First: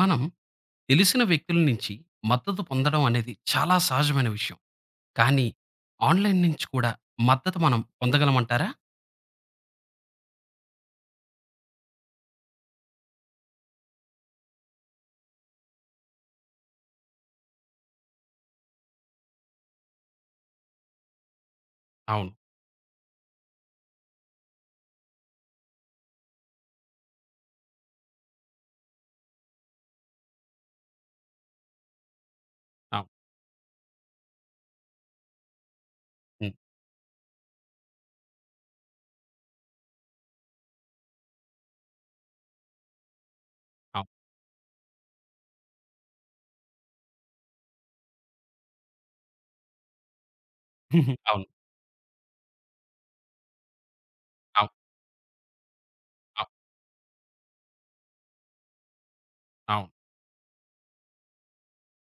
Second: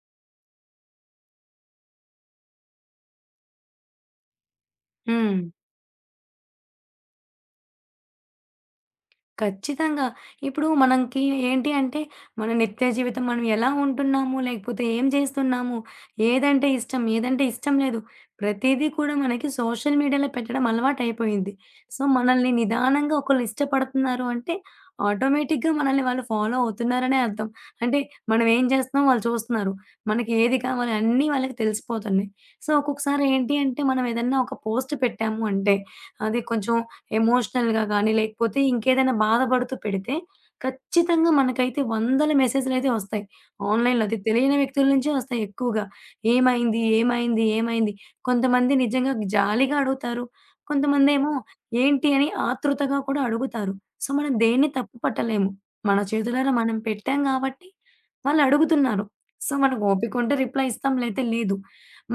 మనం తెలిసిన వ్యక్తుల నుంచి మద్దతు పొందడం అనేది చాలా సహజమైన విషయం. హ్మ్. కానీ ఆన్‌లైన్ నుంచి కూడా మద్దతు మనం పొందగలమంటారా? ఖచ్చితంగా. ఇప్పుడు మనకి ఏంటి అంటే, మన నిత్య జీవితం మనం ఎలా ఉంటున్నాము, లేకపోతే ఏం చేస్తున్నాము, ఏదంటే ఇష్టం, ఏదంటే ఇష్టం లేదు, ప్రతీదీ కూడా మనకి సోషల్ మీడియాలో పెట్టడం అలవాటయిపోయింది. సో, అవును. మనల్ని నిదానంగా ఒకళ్ళు ఇష్టపడుతున్నారు అంటే, ఆటోమేటిక్‌గా మనల్ని వాళ్ళు ఫాలో అవుతున్నారనే అర్థం. అంటే మనం ఏం చేస్తున్నామో వాళ్ళు చూస్తున్నారు. మనకి ఏది కావాలి అన్నీ వాళ్ళకి తెలిసిపోతున్నాయి. సో, అవును. ఒక్కొక్కసారి ఏంటి అంటే, మనం ఏదన్నా ఒక పోస్ట్ పెట్టాము అంటే, అది హ్మ్. కొంచెం ఎమోషనల్‌గా గానీ, లేకపోతే ఇంకేదైనా బాధపడుతూ పెడితే, ఖచ్చితంగా మనకైతే వందల మెసేజ్‌లయితే ఒస్తాయి. ఆన్‌లైన్‌లో అవును. అది తెలియని వ్యక్తుల నుంచే ఒస్తాయి ఎక్కువగా. ఏమైంది? ఏమైంది? ఏమైంది? కొంతమంది నిజంగా జాలిగా అడుగుతారు. కొంతమందేమో అవును. ఏంటి అని ఆతృతగా కూడా అడుగుతారు. సో, మనం దేన్ని అవు తప్పు పట్టలేము. మన అవు చేతులారా అవు మనం పెట్టాం గాబట్టి వాళ్ళడుగుతున్నారు. సో, మనకు అవును. ఓపికుంటే రిప్లై ఇస్తాం. లేతే లేదు.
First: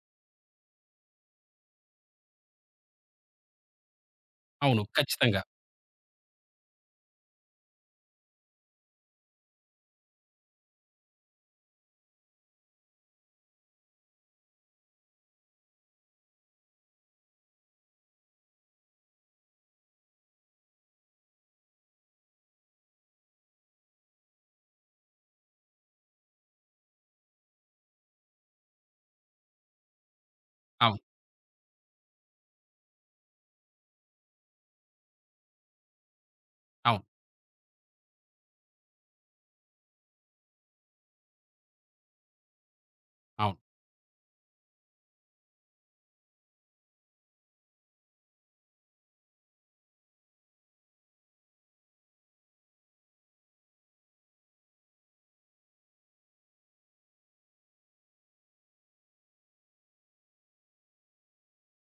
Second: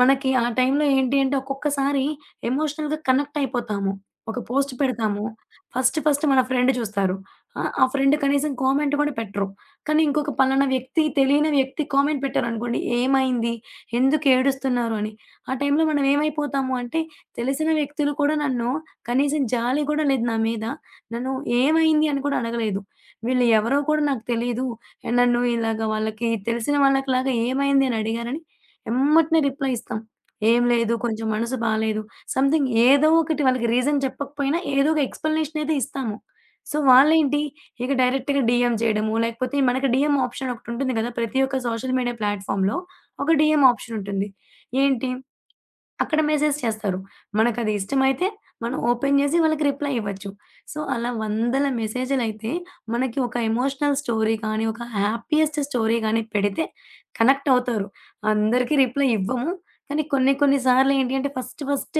మనకి ఆ టైంలో ఏంటి అంటే, ఒక్కొక్కసారి ఎమోషనల్‌గా కనెక్ట్ అయిపోతాము. ఒక పోస్ట్ అవును. పెడతాము. ఖచ్చితంగా. ఫస్ట్ ఫస్ట్ మన ఫ్రెండ్ చూస్తారు. ఆ ఫ్రెండ్ కనీసం కామెంట్ కూడా పెట్టరు. కానీ ఇంకొక పలానా వ్యక్తి తెలియని వ్యక్తి కామెంట్ పెట్టారనుకోండి, "ఏమైంది? ఎందుకు ఏడుస్తున్నారు?" అని. ఆ టైంలో మనం ఏమైపోతాము అంటే, తెలిసిన వ్యక్తులు కూడా నన్ను కనీసం జాలి కూడా లేదు నా మీద. నన్ను ఏమైంది అని కూడా అడగలేదు. వీళ్ళు ఎవరో కూడా నాకు తెలీదు. నన్ను ఇలాగ వాళ్ళకి తెలిసిన వాళ్ళకిలాగా ఏమైంది అని అడిగారని ఎమ్మటనే రిప్లై ఇస్తాం. "ఏం లేదు. అవును. కొంచెం మనసు బాలేదు. సంథింగ్ ఏదో ఒకటి వాళ్ళకి రీజన్ చెప్పకపోయినా ఏదో ఒక ఎక్స్‌ప్లనేషన్ అయితే ఇస్తాము. సో, అవును. వాళ్ళేంటి ఇక డైరెక్ట్‌గా డీఎం చేయడము, లేకపోతే మనకి డీఎం ఆప్షన్ ఒకటుంటుంది కదా! ప్రతి ఒక్క సోషల్ మీడియా ప్లాట్‌ఫామ్‌లో ఒక అవును. డీఎం ఆప్షన్ ఉంటుంది. ఏంటి అక్కడ మెసేజ్ చేస్తారు. మనకది ఇష్టమైతే మనం ఓపెన్ చేసి వాళ్ళకి రిప్లై ఇవ్వచ్చు. సో, అలా వందల మెసేజులైతే మనకి ఒక ఎమోషనల్ స్టోరీ కానీ, ఒక హ్యాపీయెస్ట్ స్టోరీ గానీ పెడితే కనెక్ట్ అవుతారు. అందరికీ రిప్లై ఇవ్వము. కానీ కొన్ని కొన్ని సార్లు ఏంటి అంటే ఫస్ట్ ఫస్ట్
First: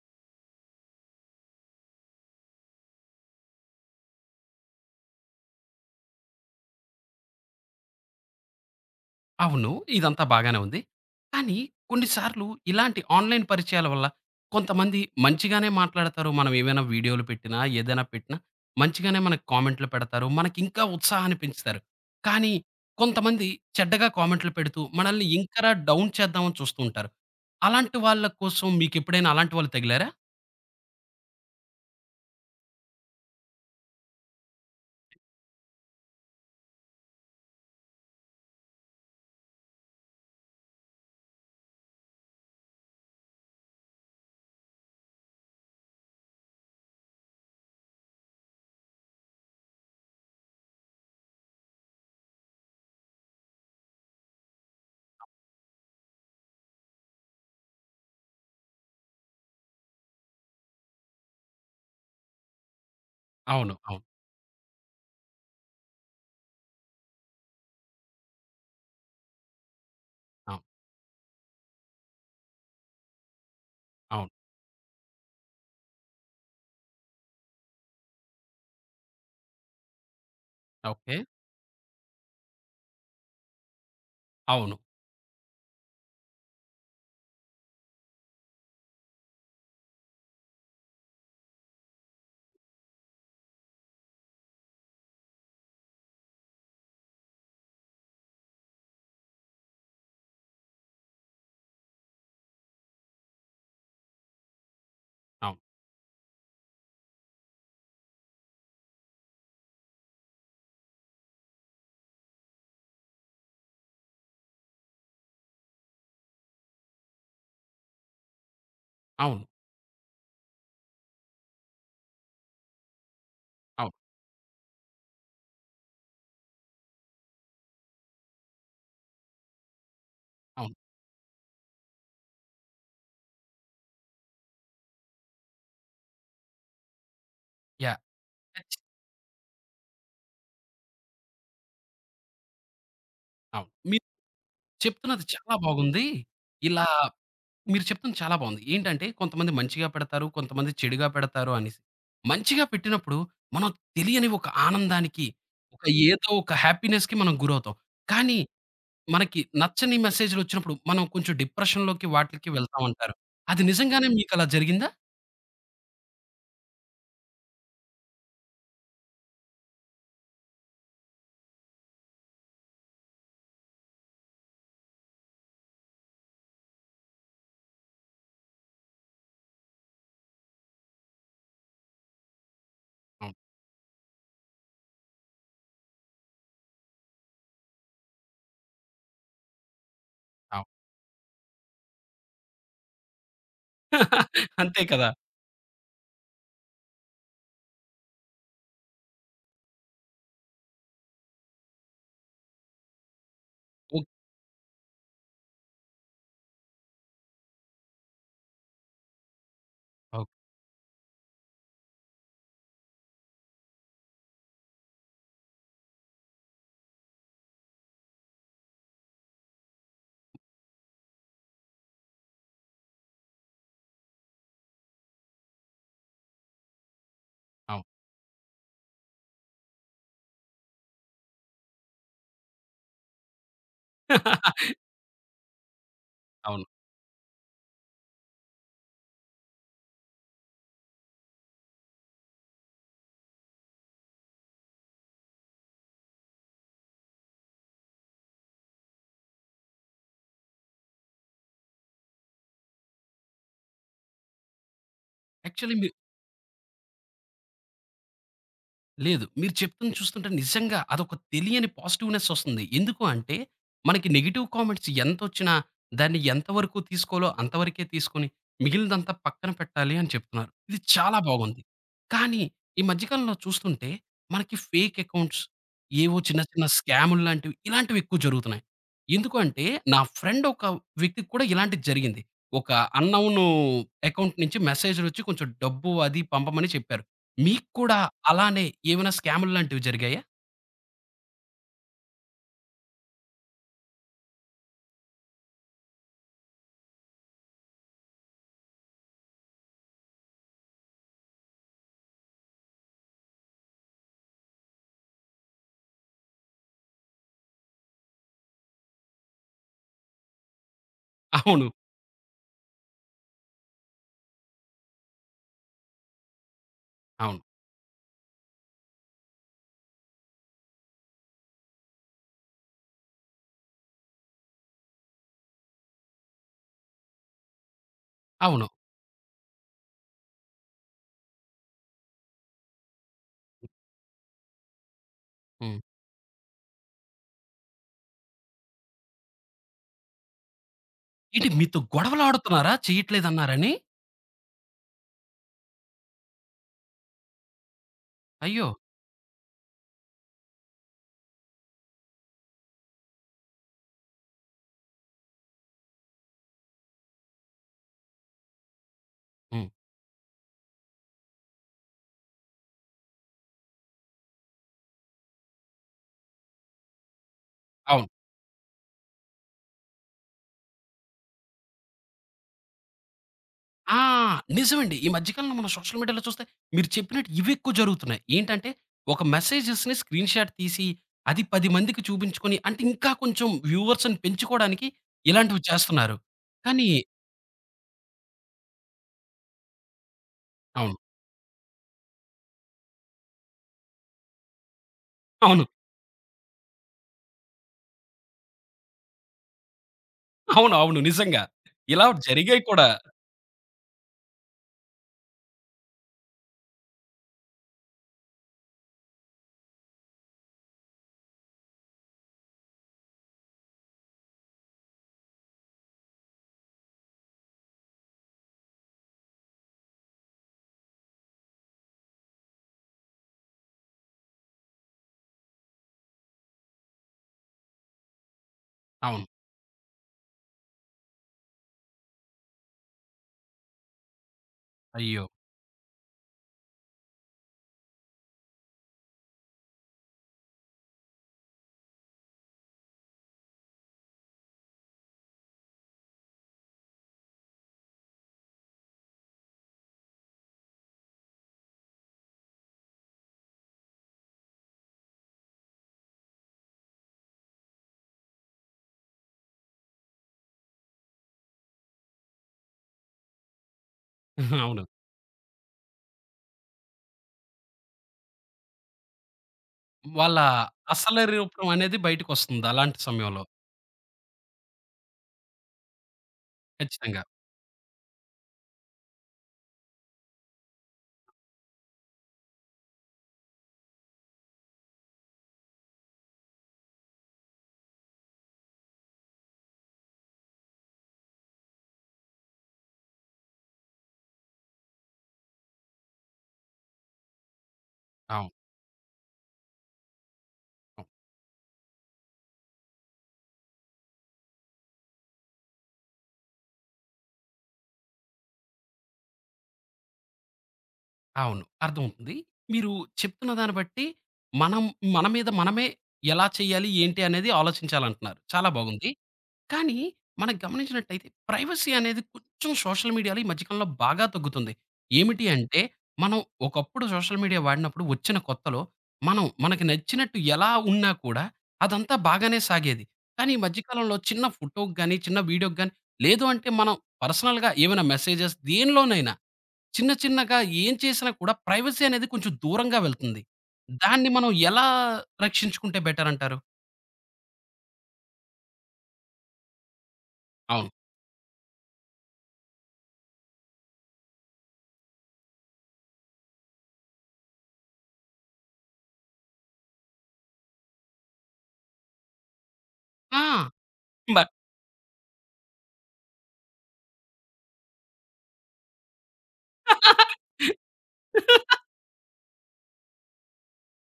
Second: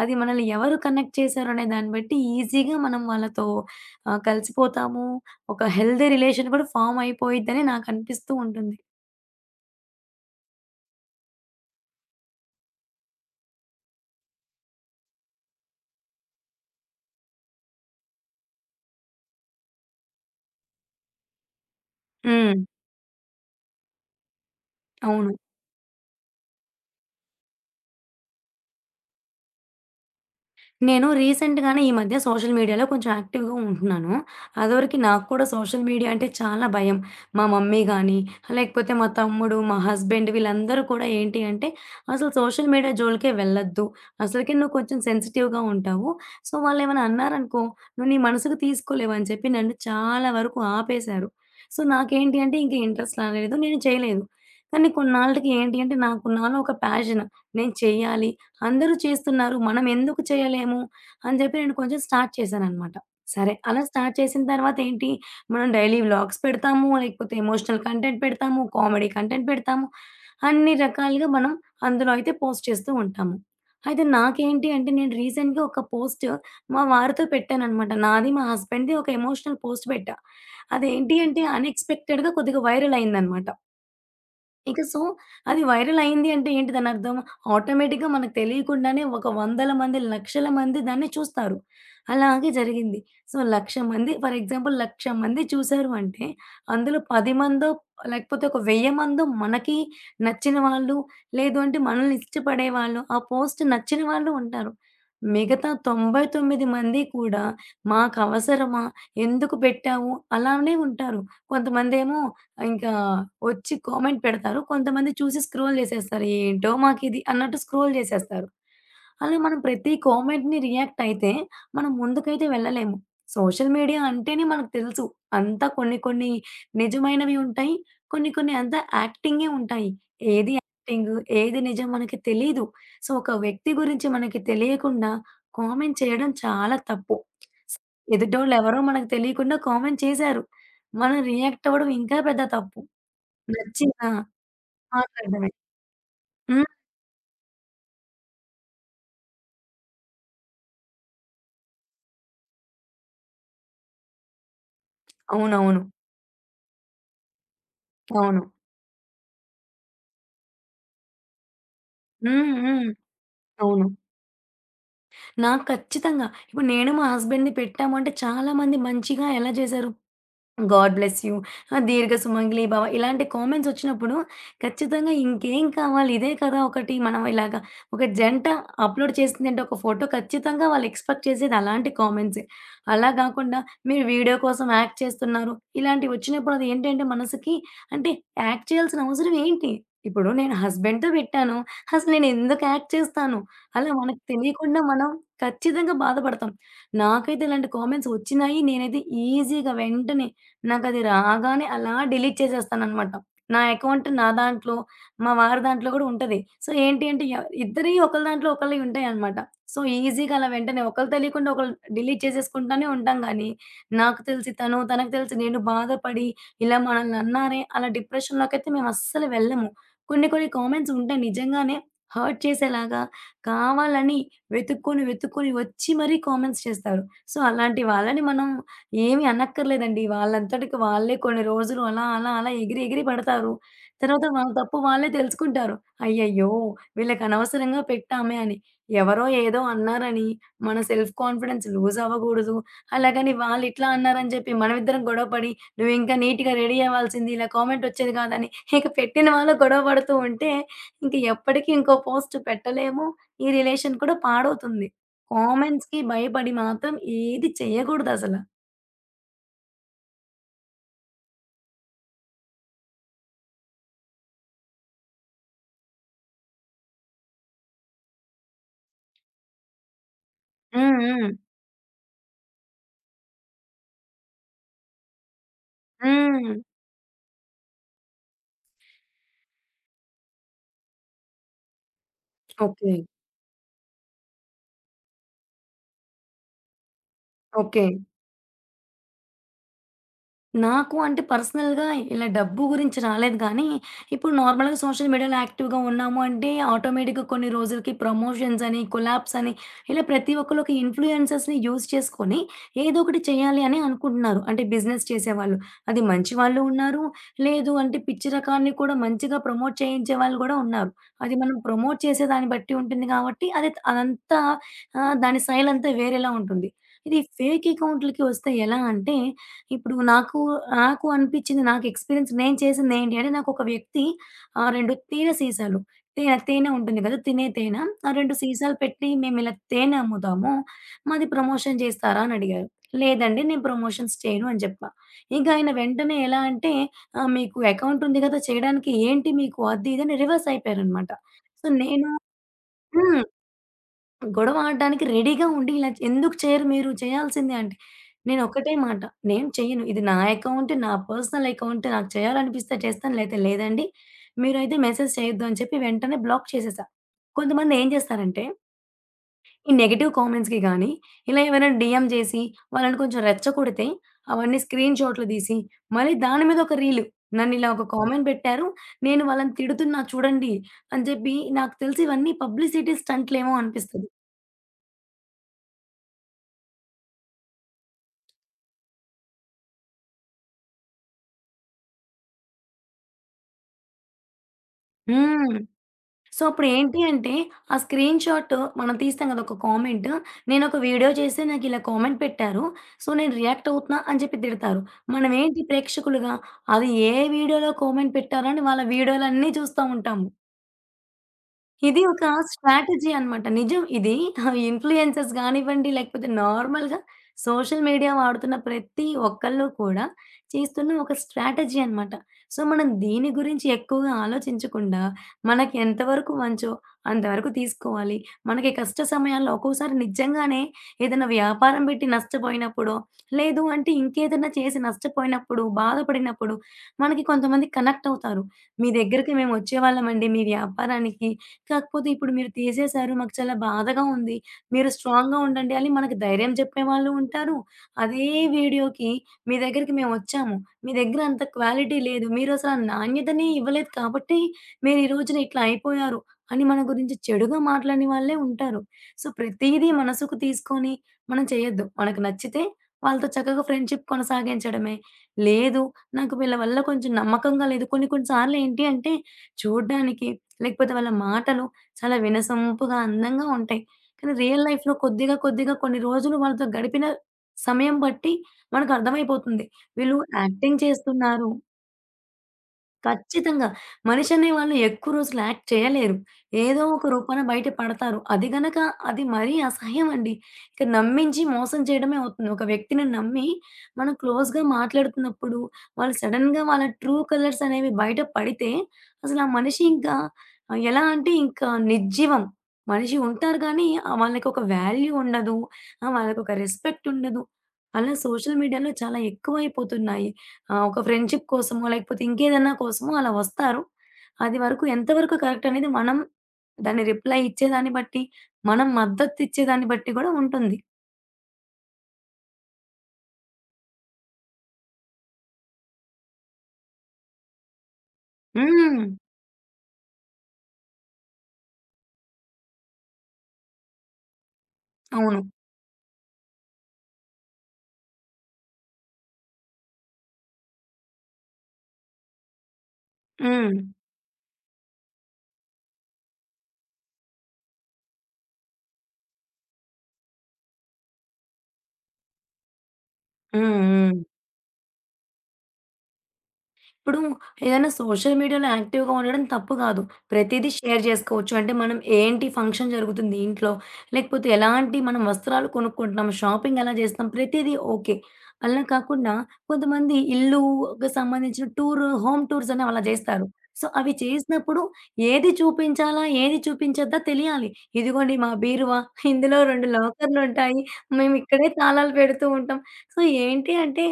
అది మనల్ని ఎవరు కనెక్ట్ చేశారనే దాన్ని బట్టి ఈజీగా మనం వాళ్ళతో కలిసిపోతాము. ఒక హెల్తీ రిలేషన్ కూడా ఫార్మ్ అయిపోయిద్దని నాకనిపిస్తూ ఉంటుంది. అవును. ఇదంతా బాగానే ఉంది. కానీ కొన్నిసార్లు ఇలాంటి ఆన్‌లైన్ పరిచయాల వల్ల కొంతమంది మంచిగానే మాట్లాడతారు. మనం ఏమైనా వీడియోలు పెట్టినా, ఏదైనా పెట్టినా మంచిగానే మనకు కామెంట్లు పెడతారు. మనకింకా ఉత్సాహాన్ని పెంచుతారు. కానీ హ్మ్. కొంతమంది చెడ్డగా కామెంట్లు పెడుతూ మనల్ని అవును. ఇంకరా డౌన్ చేద్దామని చూస్తూ ఉంటారు. అలాంటి వాళ్ళ కోసం మీకెప్పుడైనా అలాంటి వాళ్ళు తగిలారా? నేను రీసెంట్‌గానే ఈ మధ్య సోషల్ మీడియాలో కొంచెం యాక్టివ్‌గా ఉంటున్నాను. అదివరకు నాకు కూడా సోషల్ మీడియా అంటే చాలా భయం. మా మమ్మీ గానీ, లేకపోతే మా తమ్ముడు, మా హస్బెండ్ వీళ్ళందరూ కూడా ఏంటి అంటే, "అసలు సోషల్ మీడియా జోలికే వెళ్ళొద్దు. అసలకే నువ్వు కొంచెం సెన్సిటివ్‌గా ఉంటావు. సో, వాళ్ళేమైనా అన్నారనుకో, నువ్వు నీ మనసుకు తీసుకోలేవు" అని చెప్పి నన్ను చాలా వరకు ఆపేశారు. సో, నాకేంటి అంటే ఇంక ఇంట్రెస్ట్ రాలేదు. నేను చేయలేదు. కానీ కొన్నాళ్ళకి ఏంటి అంటే నాకు నాలో ఒక ప్యాషన్ నేను చెయ్యాలి. అందరూ చేస్తున్నారు. మనం ఎందుకు చేయలేము? అని చెప్పి నేను కొంచెం స్టార్ట్ చేశాననమాట. సరే, అవును. అలా అవును. స్టార్ట్ చేసిన తర్వాత ఏంటి, మనం డైలీ వ్లాగ్స్ పెడతాము, లేకపోతే ఎమోషనల్ కంటెంట్ పెడతాము, కామెడీ కంటెంట్ పెడతాము. అవును. అన్ని రకాలుగా మనం అందులో అయితే పోస్ట్ చేస్తూ ఉంటాము. అయితే అవును. నాకేంటి అంటే నేను రీసెంట్‌గా ఒక పోస్ట్ మా వారితో పెట్టాననమాట. నాది, మా హస్బెండ్‌ది ఒక ఎమోషనల్ పోస్ట్ పెట్టా. అదేంటి ఓకే. అంటే అన్‌ఎక్స్‌పెక్టెడ్‌గా కొద్దిగా వైరల్ అయిందనమాట. అవును. ఇక సో, అది వైరల్ అయింది అంటే ఏంటి దానర్థం? ఆటోమేటిక్‌గా మనకు తెలియకుండానే ఒక వందల మంది, లక్షల మంది దాన్ని చూస్తారు. అలాగే జరిగింది. సో, 1,00,000 మంది ఫర్ ఎగ్జాంపుల్ 1,00,000 మంది చూసారు అంటే, అందులో 10 మందో లేకపోతే ఒక 1,000 మందో మనకి నచ్చిన వాళ్ళు, లేదు అంటే మనల్ని ఇష్టపడేవాళ్ళు, ఆ పోస్ట్ నచ్చిన వాళ్ళు ఉంటారు. మిగతా అవును. 99 మంది కూడా, "మాకవసరమా? ఎందుకు పెట్టావు?" అలానే ఉంటారు. కొంతమందేమో ఇంకా వచ్చి కామెంట్ పెడతారు. కొంతమంది చూసి స్క్రోల్ చేసేస్తారు. ఏంటో మాకిది అన్నట్టు స్క్రోల్ చేసేస్తారు. అలా అవును. మనం ప్రతి కామెంట్‌ని రియాక్ట్ అయితే మనం ముందుకైతే వెళ్ళలేము. సోషల్ అవును. మీడియా అంటేనే మనకు తెలుసు. అంతా కొన్ని కొన్ని నిజమైనవి ఉంటాయి. కొన్ని కొన్ని అంతా యాక్టింగే ఉంటాయి. ఏది అవును. యాక్టింగ్, ఏది నిజం మనకి తెలీదు. సో, ఒక వ్యక్తి గురించి మనకి తెలియకుండా కామెంట్ చేయడం చాలా తప్పు. యాహ్! ఎదుటోళ్ళెవరో ఖచ్చి మనకు తెలియకుండా కామెంట్ చేశారు. మనం రియాక్ట్ అవ్వడం ఇంకా పెద్ద తప్పు. అవును. నచ్చినా మీరు చెప్తున్నది మాట్లాడడమే. చాలా బాగుంది. హ్మ్. ఇలా మీరు చెప్తుంది చాలా బాగుంది. ఏంటంటే కొంతమంది మంచిగా పెడతారు. కొంతమంది చెడుగా పెడతారు అనేసి. మంచిగా పెట్టినప్పుడు మనం తెలియని ఒక ఆనందానికి, అవునవును. ఒక ఏదో ఒక హ్యాపీనెస్‌కి మనం గురవుతాం. కానీ అవును. మనకి నచ్చని మెసేజ్‌లొచ్చినప్పుడు మనం కొంచెం డిప్రెషన్‌లోకి వాటిలకి హ్మ్. వెళ్తాం హ్మ్. అంటారు. అది అవును. నిజంగానే మీకలా జరిగిందా? నాకు ఖచ్చితంగా ఇప్పుడు నేను మా హస్బెండ్‌ది పెట్టాము అంటే చాలా మంది మంచిగా ఎలా చేశారు? God bless you. ఆ! దీర్ఘ సుమంగళి భవ. ఇలాంటి కామెంట్స్ ఒచ్చినప్పుడు ఖచ్చితంగా ఇంకేం కావాలి? ఇదే కదా! ఒకటి మనం ఇలాగా ఒక జంట అప్‌లోడ్ చేసిందంటే ఒక ఫోటో ఖచ్చితంగా వాళ్ళు ఎక్స్‌పెక్ట్ చేసేది అలాంటి కామెంట్సే. అలా అవును. గాకుండా మీరు వీడియో కోసం యాక్ట్ చేస్తున్నారు. ఇలాంటివొచ్చినప్పుడు అది ఏంటంటే మనసుకి అంటే యాక్ట్ చేయాల్సిన అవసరం ఏంటి? ఇప్పుడు నేను అవును. హస్బెండ్‌తో పెట్టాను. అసలు నేనెందుకు యాక్ట్ చేస్తాను? అలా మనకు తెలియకుండా అంతే మనం కదా! ఖచ్చితంగా బాధపడతాం. నాకైతే ఇలాంటి కామెంట్స్ ఒచ్చినాయి. నేనైతే ఈజీగా వెంటనే నాకది రాగానే అలా డిలీట్ చేసేస్తాననమాట. నా అకౌంట్ ఓకే. నా దాంట్లో, మా వారి దాంట్లో గూడా ఉంటది. సో, ఏంటి అంటే ఇద్దరియి ఒకళ్ళ దాంట్లో ఒకళ్ళయి ఉంటాయనమాట. సో, ఈజీగా ఓకే. అలా వెంటనే ఒకళ్ళు తెలియకుండా ఒకళ్ళు డిలీట్ చేసేసుకుంటానే ఉంటాం గానీ, నాకు తెలిసి తను, తనకు తెలిసి నేను బాధపడి, ఇలా మనల్ని అన్నారే అలా డిప్రెషన్‌లోకైతే మేమస్సలు వెళ్ళము. కొన్ని కొన్ని కామెంట్స్ ఉంటాయి నిజంగానే హర్ట్ చేసేలాగా, కావాలని వెతుక్కొని, వెతుక్కొని వచ్చి మరీ కామెంట్స్ చేస్తారు. సో, అలాంటి అవును. వాళ్ళని మనం ఏమి అనక్కర్లేదండి. వాళ్ళంతటికి వాళ్ళే కొన్ని రోజులు అలా, అలా, అలా ఎగిరి, ఎగిరి పడతారు. తర్వాత వాళ్ళ తప్పు వాళ్ళే తెలుసుకుంటారు. అయ్యయ్యో! అవును. వీళ్ళకి అనవసరంగా పెట్టామే అని. ఎవరో ఏదో అన్నారని మన సెల్ఫ్ కాన్ఫిడెన్స్ లూజ్ అవ్వగూడదు. అలాగని వాళ్ళిట్లా అన్నారని జెప్పి మనమిద్దరం గొడవ పడి, "నువ్వింకా నీట్‌గా రెడీ అవ్వాల్సింది. ఇలా కామెంట్ ఒచ్చేది కాదని" ఇక పెట్టిన వాళ్ళు గొడవ పడుతూ ఉంటే, ఇంక ఎప్పటికి ఇంకో పోస్ట్ పెట్టలేము. ఈ రిలేషన్ కూడా పాడవుతుంది. యాక్చువల్లీ మీ కామెంట్స్‌కి భయపడి మాత్రం ఏది చేయగూడదసల. లేదు. మీరు చెప్తుంది చూస్తుంటే నిజంగా అదొక తెలియని పాజిటివ్‌నెస్ ఒస్తుంది. ఎందుకు అంటే, మనకి నెగెటివ్ కామెంట్స్ ఎంతొచ్చినా, దాన్ని ఎంతవరకు తీసుకోవాలో అంతవరకే తీసుకొని, మిగిలినదంతా పక్కన పెట్టాలి అని చెప్తున్నారు. ఇది హ్మ్. చాలా హ్మ్. బాగుంది. కానీ ఈ మధ్య కాలంలో చూస్తుంటే, మనకి ఫేక్ అకౌంట్స్, ఏవో చిన్న హ్మ్. చిన్న స్కాములు లాంటివి, ఇలాంటివి ఎక్కువ జరుగుతున్నాయి. ఎందుకు అంటే, నా ఫ్రెండ్ ఒక వ్యక్తికి కూడా ఇలాంటిది జరిగింది. ఒక ఓకే. అన్‌నోన్ అకౌంట్ నుంచి మెసేజ్‌లొచ్చి కొంచెం డబ్బు అది పంపమని చెప్పారు. మీకు ఓకే. కూడా అలానే ఏమైనా స్కాములు లాంటివి జరిగాయా? నాకు అంటే పర్సనల్‌గా ఇలా డబ్బు గురించి రాలేదు గానీ, ఇప్పుడు నార్మల్‌గా సోషల్ మీడియాలో యాక్టివ్‌గా ఉన్నాము అంటే, ఆటోమేటిక్‌గా కొన్ని రోజులకి ప్రమోషన్స్ అని, కొలాబ్స్ అని ఇలా ప్రతి ఒక్కళ్ళు ఒక ఇన్‌ఫ్లుయెన్సర్స్‌ని యూజ్ చేసుకొని ఏదో ఒకటి చేయాలి అని అనుకుంటున్నారు. అంటే బిజినెస్ చేసేవాళ్ళు. అది మంచి వాళ్ళు ఉన్నారు. లేదు అంటే పిచ్చి రకాన్ని కూడా మంచిగా ప్రమోట్ చేయించే వాళ్ళు గూడా ఉన్నారు. అది మనం అవును. ప్రమోట్ చేసే దాన్ని బట్టి ఉంటుంది కాబట్టి అది అదంతా దాని స్టైల్ అంతా వేరేలా ఉంటుంది. ఇది అవును. ఫేక్ అకౌంట్‌లకి వస్తే ఎలా అంటే ఇప్పుడు నాకు అనిపించింది నాకు ఎక్స్‌పీరియన్స్ నేను చేసిందేంటి అంటే నాకొక వ్యక్తి 2 తేనె సీసాలు తేనె ఉంటుంది కదా! తినే తేనె. ఆ 2 అవును. సీసాలు పెట్టి మేమిలా తేనె అమ్ముతాము. మాది ప్రమోషన్ చేస్తారా అని అడిగారు. లేదండి నేను ప్రమోషన్స్ చేయను అని చెప్పా. ఇంక ఆయన హ్మ్. వెంటనే ఎలా అంటే మీకు అకౌంట్ ఉంది కదా! చేయడానికి ఏంటి మీకు అది ఇది అని రివర్స్ అయిపోయారనమాట. ఏంటి సో మీతో నేను గొడవలాడుతున్నారా హ్మ్. చేయట్లేదన్నారని? గొడవ ఆడడానికి రెడీగా ఉండి ఇలా ఎందుకు చేయరు మీరు చేయాల్సిందే అంటే, అయ్యో! నేనొక్కటే మాట నేను చెయ్యను. ఇది నా అకౌంట్, నా పర్సనల్ అకౌంట్. నాకు చేయాలనిపిస్తే చేస్తాను. లేతే లేదండి. మీరైతే మెసేజ్ చేయొద్దు అని చెప్పి వెంటనే బ్లాక్ చేసేసా. కొంతమంది ఏం చేస్తారంటే, హ్మ్. ఈ నెగెటివ్ కామెంట్స్‌కి గానీ, ఇలా ఎవరైనా డీఎం చేసి వాళ్ళని కొంచెం రెచ్చగొడితే అవన్నీ స్క్రీన్ షాట్లు తీసి, మళ్ళీ దాని మీద ఒక రీలు. నన్నిలా ఒక అవును. కామెంట్ పెట్టారు. నేను వాళ్ళని తిడుతున్నా చూడండి అని చెప్పి నాకు తెలిసి ఇవన్నీ పబ్లిసిటీ స్టంట్‌లేమో ఆ! అనిపిస్తది. నిజమండి. ఈ మధ్య కాలంలో మనం సోషల్ మీడియాలో చూస్తే మీరు చెప్పినట్టు ఇవెక్కువ జరుగుతున్నాయి. ఏంటంటే ఒక మెసేజెస్‌ని స్క్రీన్ షాట్ తీసి అది 10 మందికి చూపించుకొని అంటే ఇంకా కొంచెం వ్యూవర్స్‌ని పెంచుకోవడానికి హ్మ్. ఇలాంటివి చేస్తున్నారు. సో, కానీ అప్పుడేంటి అంటే, ఆ స్క్రీన్ షాట్ మనం తీస్తాం కదా! ఒక కామెంట్. నేనొక అవును. వీడియో చేసి నాకిలా కామెంట్ పెట్టారు. సో, నేను రియాక్ట్ అవుతున్నా అని చెప్పి తిడతారు. మనమేంటి అవును. ప్రేక్షకులుగా, అది ఏ వీడియోలో కామెంట్ పెట్టారో అని వాళ్ళ వీడియోలన్నీ చూస్తా ఉంటాము. అవును. అవును. నిజంగా. ఇది ఇలా ఒక జరిగాయి కూడా. స్ట్రాటజీ అన్నమాట. నిజం ఇది. ఇన్‌ఫ్లుయెన్సర్స్ గానివ్వండి, లేకపోతే నార్మల్‌గా సోషల్ మీడియా వాడుతున్న ప్రతి ఒక్కళ్ళు కూడా చేస్తున్న ఒక స్ట్రాటజీ అన్నమాట. సో, మనం దీని గురించి ఎక్కువగా ఆలోచించకుండా, మనకి ఎంతవరకు మంచో అంతవరకు తీసుకోవాలి. మనకి కష్ట సమయాల్లో ఒక్కోసారి నిజంగానే ఏదైనా వ్యాపారం పెట్టి నష్టపోయినప్పుడో, లేదు అంటే ఇంకేదైనా చేసి నష్టపోయినప్పుడు, బాధపడినప్పుడు మనకి కొంతమంది కనెక్ట్ అవుతారు. మీ అవును. దగ్గరికి మేమొచ్చేవాళ్ళమండి మీ వ్యాపారానికి కాకపోతే ఇప్పుడు మీరు తీసేశారు. మాకు చాలా బాధగా ఉంది. మీరు అయ్యో! స్ట్రాంగ్‌గా ఉండండి అని మనకి ధైర్యం చెప్పేవాళ్ళు ఉంటారు. అదే వీడియోకి మీ దగ్గరికి మేమొచ్చాము. మీ దగ్గర అంత క్వాలిటీ లేదు. మీరసల నాణ్యతనే ఇవ్వలేదు కాబట్టి మీరు ఈ రోజున ఇట్లా అయిపోయారు అని మన గురించి చెడుగా మాట్లాడిన వాళ్ళే ఉంటారు. సో, ప్రతీదీ మనసుకు తీసుకొని మనం చేయొద్దు. మనకు నచ్చితే వాళ్ళతో చక్కగా ఫ్రెండ్‌షిప్ కొనసాగించడమే. లేదు నాకు వీళ్ళ వల్ల కొంచెం నమ్మకంగా లేదు. కొన్ని కొన్ని సార్లు ఏంటి అంటే చూడ్డానికి లేకపోతే వాళ్ళ మాటలు చాలా వినసొంపుగా, అందంగా ఉంటాయి. కానీ రియల్ అవును. లైఫ్‌లో కొద్దిగా, కొద్దిగా కొన్ని రోజులు వాళ్ళతో గడిపిన సమయం బట్టి మనకు అర్థమైపోతుంది. వీళ్ళు వాళ్ళ యాక్టింగ్ అసలు చేస్తున్నారు రూపం అనేది బయటకొస్తుంది అలాంటి సమయంలో. ఖచ్చితంగా. మనిషనేవాళ్ళు ఎక్కువ రోజులు యాక్ట్ చేయలేరు. ఏదో ఒక ఖచ్చితంగా. రూపాన బయట పడతారు. అది గనక అది మరీ అసహ్యం అండి. ఇక నమ్మించి మోసం చేయడమే అవుతుంది. ఒక వ్యక్తిని నమ్మి మనం క్లోజ్‌గా మాట్లాడుతున్నప్పుడు, వాళ్ళు సడెన్‌గా వాళ్ళ ట్రూ కలర్స్ అనేవి బయట పడితే, అసలు ఆ మనిషి ఇంకా ఎలా అంటే ఇంకా నిర్జీవం. మనిషి ఉంటారు గానీ, వాళ్ళకొక వాల్యూ ఉండదు. వాళ్ళకొక రెస్పెక్ట్ ఉండదు. అలా అవును. సోషల్ మీడియాలో చాలా ఎక్కువైపోతున్నాయి. ఆ! ఒక అవును. ఫ్రెండ్‌షిప్ కోసమో, లేకపోతే ఇంకేదన్నా కోసమో అలా వస్తారు. అది వరకు ఎంతవరకు కరెక్ట్ అనేది మనం దాన్ని రిప్లై ఇచ్చేదాన్ని బట్టి, మనం మద్దతు ఇచ్చేదాన్ని బట్టి గూడా ఉంటుంది. అవును. అర్థమవుతుంది. మీరు చెప్తున్న దాన్ని బట్టి, మనం మన మీద మనమే ఎలా చేయాలి, ఏంటి అనేది ఆలోచించాలంటున్నారు. చాలా హ్మ్. బాగుంది. కానీ మనం గమనించినట్టయితే ప్రైవసీ అనేది కొంచెం సోషల్ మీడియాలో ఈ మధ్య కాలంలో బాగా తగ్గుతుంది. అవును. ఏమిటి అంటే మనం ఒకప్పుడు సోషల్ మీడియా వాడినప్పుడు వచ్చిన కొత్తలో మనం మనకి నచ్చినట్టు ఎలా ఉన్నా కూడా అదంతా బాగానే సాగేది. కానీ ఈ హ్మ్. మధ్య కాలంలో చిన్న ఫోటోకి గాని, చిన్న వీడియోకి గాని లేదు అంటే మనం పర్సనల్‌గా ఏమైనా మెసేజెస్ దేనిలోనైనా చిన్న చిన్నగా ఏం చేసినా కూడా ప్రైవసీ అనేది కొంచెం దూరంగా వెళ్తుంది. హ్మ్. హ్మ్. దాన్ని మనం ఎలా రక్షించుకుంటే బెటర్ అంటారు? ఇప్పుడు ఏదైనా సోషల్ మీడియాలో యాక్టివ్‌గా ఉండడం తప్పు కాదు. ప్రతీదీ అవును. షేర్ జేసుకోవచ్చు. అంటే మనం ఏంటి ఫంక్షన్ జరుగుతుంది ఇంట్లో, లేకపోతే ఎలాంటి మనం వస్త్రాలు కొనుక్కుంటున్నాం, షాపింగ్ ఎలా చేస్తున్నాం ప్రతీదీ ఓకే. అలా కాకుండా కొంతమంది ఇల్లుకి సంబంధించిన టూర్, హోమ్ టూర్స్ అనేవి అలా ఆ! జేస్తారు. సో, అవి బట్ చేసినప్పుడు ఏది చూపించాలా? ఏది చూపించొద్దా తెలియాలి. ఇదిగోండి మా బీరువా, ఇందులో 2 లాకర్‌లుంటాయి. మేమిక్కడే తాళాలు పెడుతూ ఉంటాం. సో ఏంటి అంటే,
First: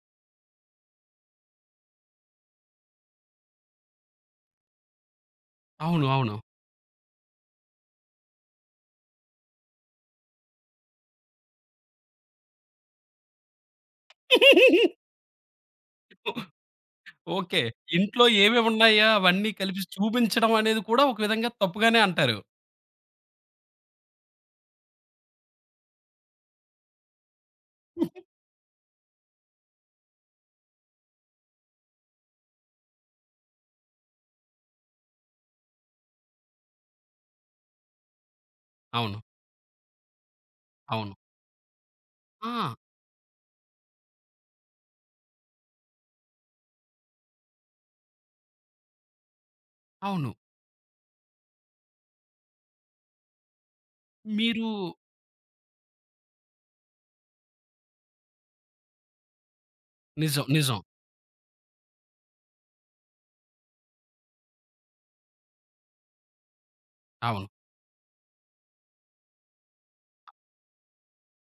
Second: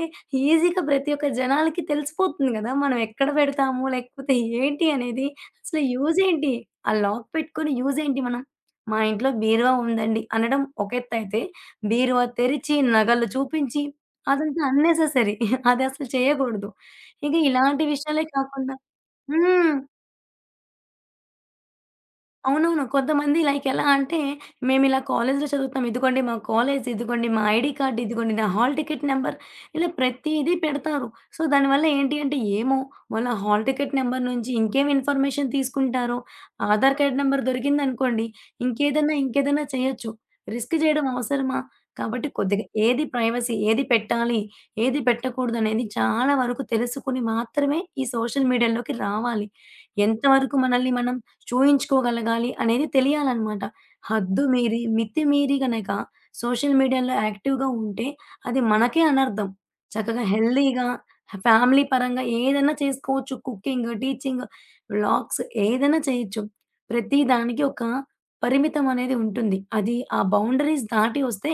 ఈజీగా ప్రతి ఒక్క జనాలకి తెలిసిపోతుంది గదా! మనం ఎక్కడ పెడతాము, లేకపోతే ఏంటి అనేది. అసలు అవును. యూజ్ అవును. ఏంటి? ఆ లాక్ పెట్టుకొని యూజ్ ఏంటి మనం? మా ఇంట్లో బీరువా ఉందండి అనడం ఒక ఎత్తయితే, బీరువా తెరిచి, నగలు చూపించి అదంతా అన్నెసెసరీ. అది అసలు ఓ చేయకూడదు. ఇంక ఓకే. ఇలాంటి విషయాలే ఇంట్లో కాకుండా ఏవేవున్నాయా అవన్నీ హ్మ్. కలిపి చూపించడం అనేది కూడా ఒక విధంగా తప్పుగానే అంటారు. అవునవును. కొంతమంది లైక్ ఎలా అంటే, మేమిలా కాలేజ్‌లో చదువుతాం. ఇదిగోండి మా కాలేజ్, ఇదిగోండి మా ఐడీ కార్డ్, ఇదిగోండి నా హాల్ టికెట్ నంబర్ ఇలా ప్రతీదీ పెడతారు. సో, దానివల్ల ఏంటి అంటే ఏమో వాళ్ళ హాల్ టికెట్ నంబర్ నుంచి ఇంకేం ఇన్ఫర్మేషన్ తీసుకుంటారో, ఆధార్ కార్డ్ నంబర్ దొరికిందనుకోండి ఇంకేదన్నా, అవును. ఇంకేదన్నా చేయొచ్చు. రిస్క్ చేయడం అవును. అవసరమా? కాబట్టి కొద్దిగా ఆ! ఏది ప్రైవసీ, ఏది పెట్టాలి, ఏది పెట్టకూడదనేది చాలా వరకు తెలుసుకొని మాత్రమే ఈ సోషల్ మీడియాలోకి రావాలి. అవును. ఎంతవరకు మనల్ని మనం చూయించుకోగలగాలి అనేది తెలియాలనమాట. హద్దు మీరు మీరి, మితి మీరి గనక సోషల్ మీడియాలో యాక్టివ్‌గా ఉంటే అది మనకే అనర్థం. చక్కగా నిజం. నిజం. హెల్తీగా ఫ్యామిలీ పరంగా ఏదైనా చేసుకోవచ్చు. కుకింగ్, టీచింగ్, వ్లాగ్స్ ఏదైనా చేయొచ్చు. ప్రతి అవును. దానికి ఒక పరిమితం అనేది ఉంటుంది. అది ఆ బౌండరీస్ దాటి వస్తే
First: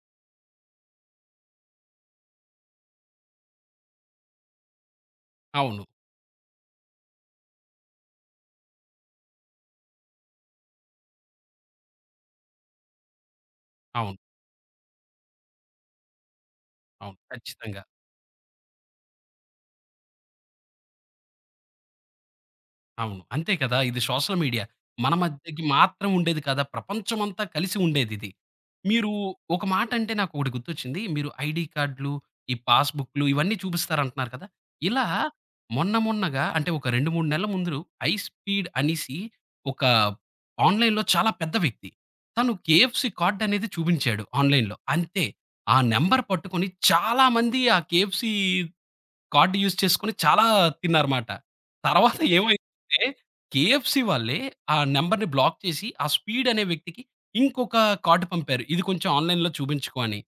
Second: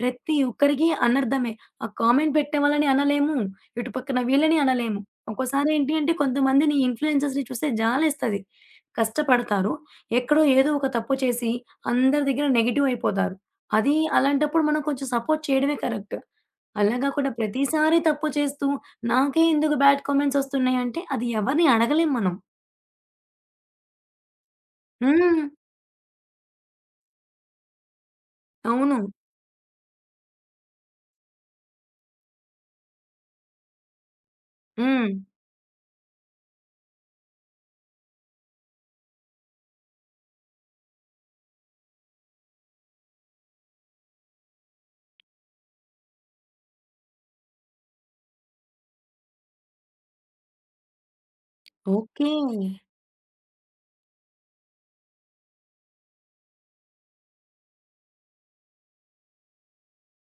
ప్రతి ఒక్కరికి అనర్థమే. ఆ కామెంట్ పెట్టే వాళ్ళని అనలేము. ఇటు పక్కన వీళ్ళని అనలేము. ఒక్కోసారి అవును. ఏంటి అంటే కొంతమందిని ఇన్‌ఫ్లుయెన్సర్స్‌ని చూస్తే జాలేస్తది. కష్టపడతారు. ఎక్కడో ఏదో ఒక తప్పు చేసి అందరి దగ్గర నెగెటివ్ అయిపోతారు. అది అవును. అలాంటప్పుడు మనం కొంచెం సపోర్ట్ చేయడమే కరెక్ట్. అలా అవును. కాకుండా ఖచ్చితంగా. ప్రతిసారి తప్పు చేస్తూ నాకే ఎందుకు బ్యాడ్ కామెంట్స్ ఒస్తున్నాయి అంటే అది ఎవరిని అడగలేం మనం. అవును. అంతే కదా! ఇది సోషల్ మీడియా. మన హ్మ్. మధ్యకి మాత్రం ఉండేది కాదా! ప్రపంచమంతా కలిసి ఉండేదిది. అవును. మీరు ఒక మాటంటే నాకొకటి గుర్తొచ్చింది. మీరు ఐడీ కార్డ్‌లు, ఈ పాస్‌బుక్‌లు ఇవన్నీ చూపిస్తారంటున్నారు కదా! ఇలా హ్మ్. మొన్నగా అంటే ఒక 2, 3 నెలల ముందు ఐ స్పీడ్ అనేసి ఒక ఆన్‌లైన్‌లో చాలా పెద్ద వ్యక్తి. తను కేఎఫ్‌సీ కార్డ్ అనేది చూపించాడు ఆన్‌లైన్‌లో. అంతే. ఆ నంబర్ పట్టుకొని చాలా మంది ఆ కేఎఫ్‌సీ కార్డ్ యూజ్ చేసుకొని చాలా తిన్నారుమాట. తర్వాత ఓకే. ఏమైందంటే, కేఎఫ్‌సీ వాళ్ళే ఆ నంబర్‌ని బ్లాక్ చేసి, ఆ స్పీడ్ అనే వ్యక్తికి ఇంకొక కార్డ్ పంపారు. ఇది కొంచెం ఆన్‌లైన్‌లో చూపించుకో అని.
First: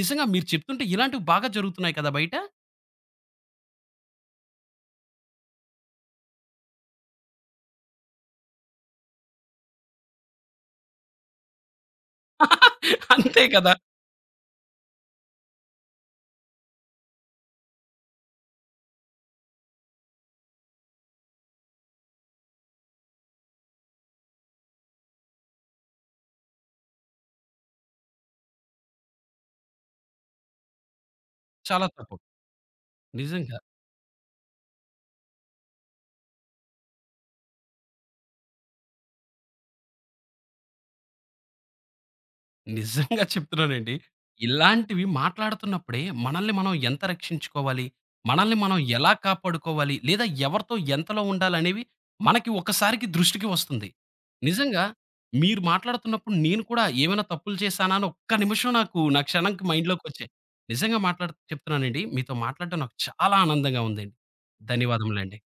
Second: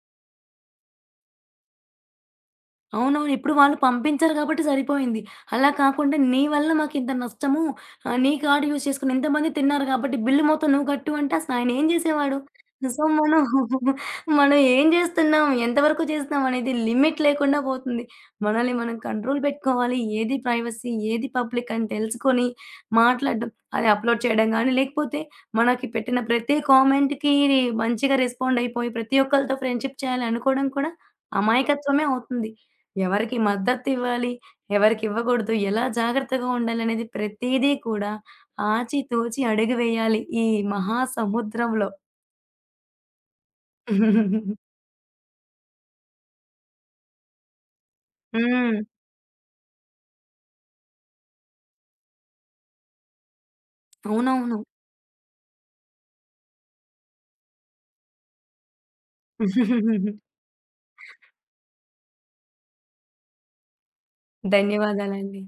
నిజంగా మీరు చెప్తుంటే ఇలాంటివి బాగా జరుగుతున్నాయి కదా బయట. అవునవును. ఇప్పుడు వాళ్ళు పంపించారు కాబట్టి సరిపోయింది. అలా కాకుండా నీ వల్ల మాకింత నష్టము, నీ కార్డ్ యూజ్ చేసుకొని ఇంతమంది తిన్నారు కాబట్టి బిల్లు మొత్తం నువ్వు కట్టు అంటే అసలు ఆయనేం జేసేవాడు? సో, మనం అంతే కదా! మనం ఏం జేస్తున్నాం, ఎంతవరకు చేస్తున్నాం అనేది లిమిట్ లేకుండా పోతుంది. మనల్ని మనం కంట్రోల్ పెట్టుకోవాలి. ఏది ప్రైవసీ, ఏది పబ్లిక్ అని తెలుసుకొని మాట్లాడడం. అది అప్‌లోడ్ చేయడం గానీ, లేకపోతే మనకి పెట్టిన ప్రతి కామెంట్‌కి మంచిగా రెస్పాండ్ అయిపోయి ప్రతి ఒక్కళ్ళతో ఫ్రెండ్‌షిప్ చేయాలి అనుకోవడం కూడా చాలా అమాయకత్వమే తప్పు. అవుతుంది. ఎవరికి నిజంగా. మద్దతివ్వాలి, ఎవరికివ్వకూడదు, ఎలా జాగ్రత్తగా ఉండాలనేది ప్రతీదీ కూడా ఆచితూచి అడుగు వేయాలి ఈ మహాసముద్రంలో. నిజంగా చెప్తున్నానండి. ఇలాంటివి మాట్లాడుతున్నప్పుడే మనల్ని మనం ఎంత రక్షించుకోవాలి? మనల్ని హ్మ్. మనం ఎలా కాపాడుకోవాలి? లేదా ఎవరితో ఎంతలో ఉండాలనేవి మనకి ఒక్కసారికి దృష్టికి వస్తుంది. అవునవును. నిజంగా మీరు మాట్లాడుతున్నప్పుడు నేను కూడా ఏమైనా తప్పులు చేశానా అని ఒక్క నిమిషం నాకు నా క్షణంకి మైండ్‌లోకొచ్చాయి. నిజంగా మాట్లాడు చెప్తున్నానండి. మీతో మాట్లాడడం నాకు చాలా ఆనందంగా ఉందండి. ధన్యవాదములండి. ధన్యవాదాలండి.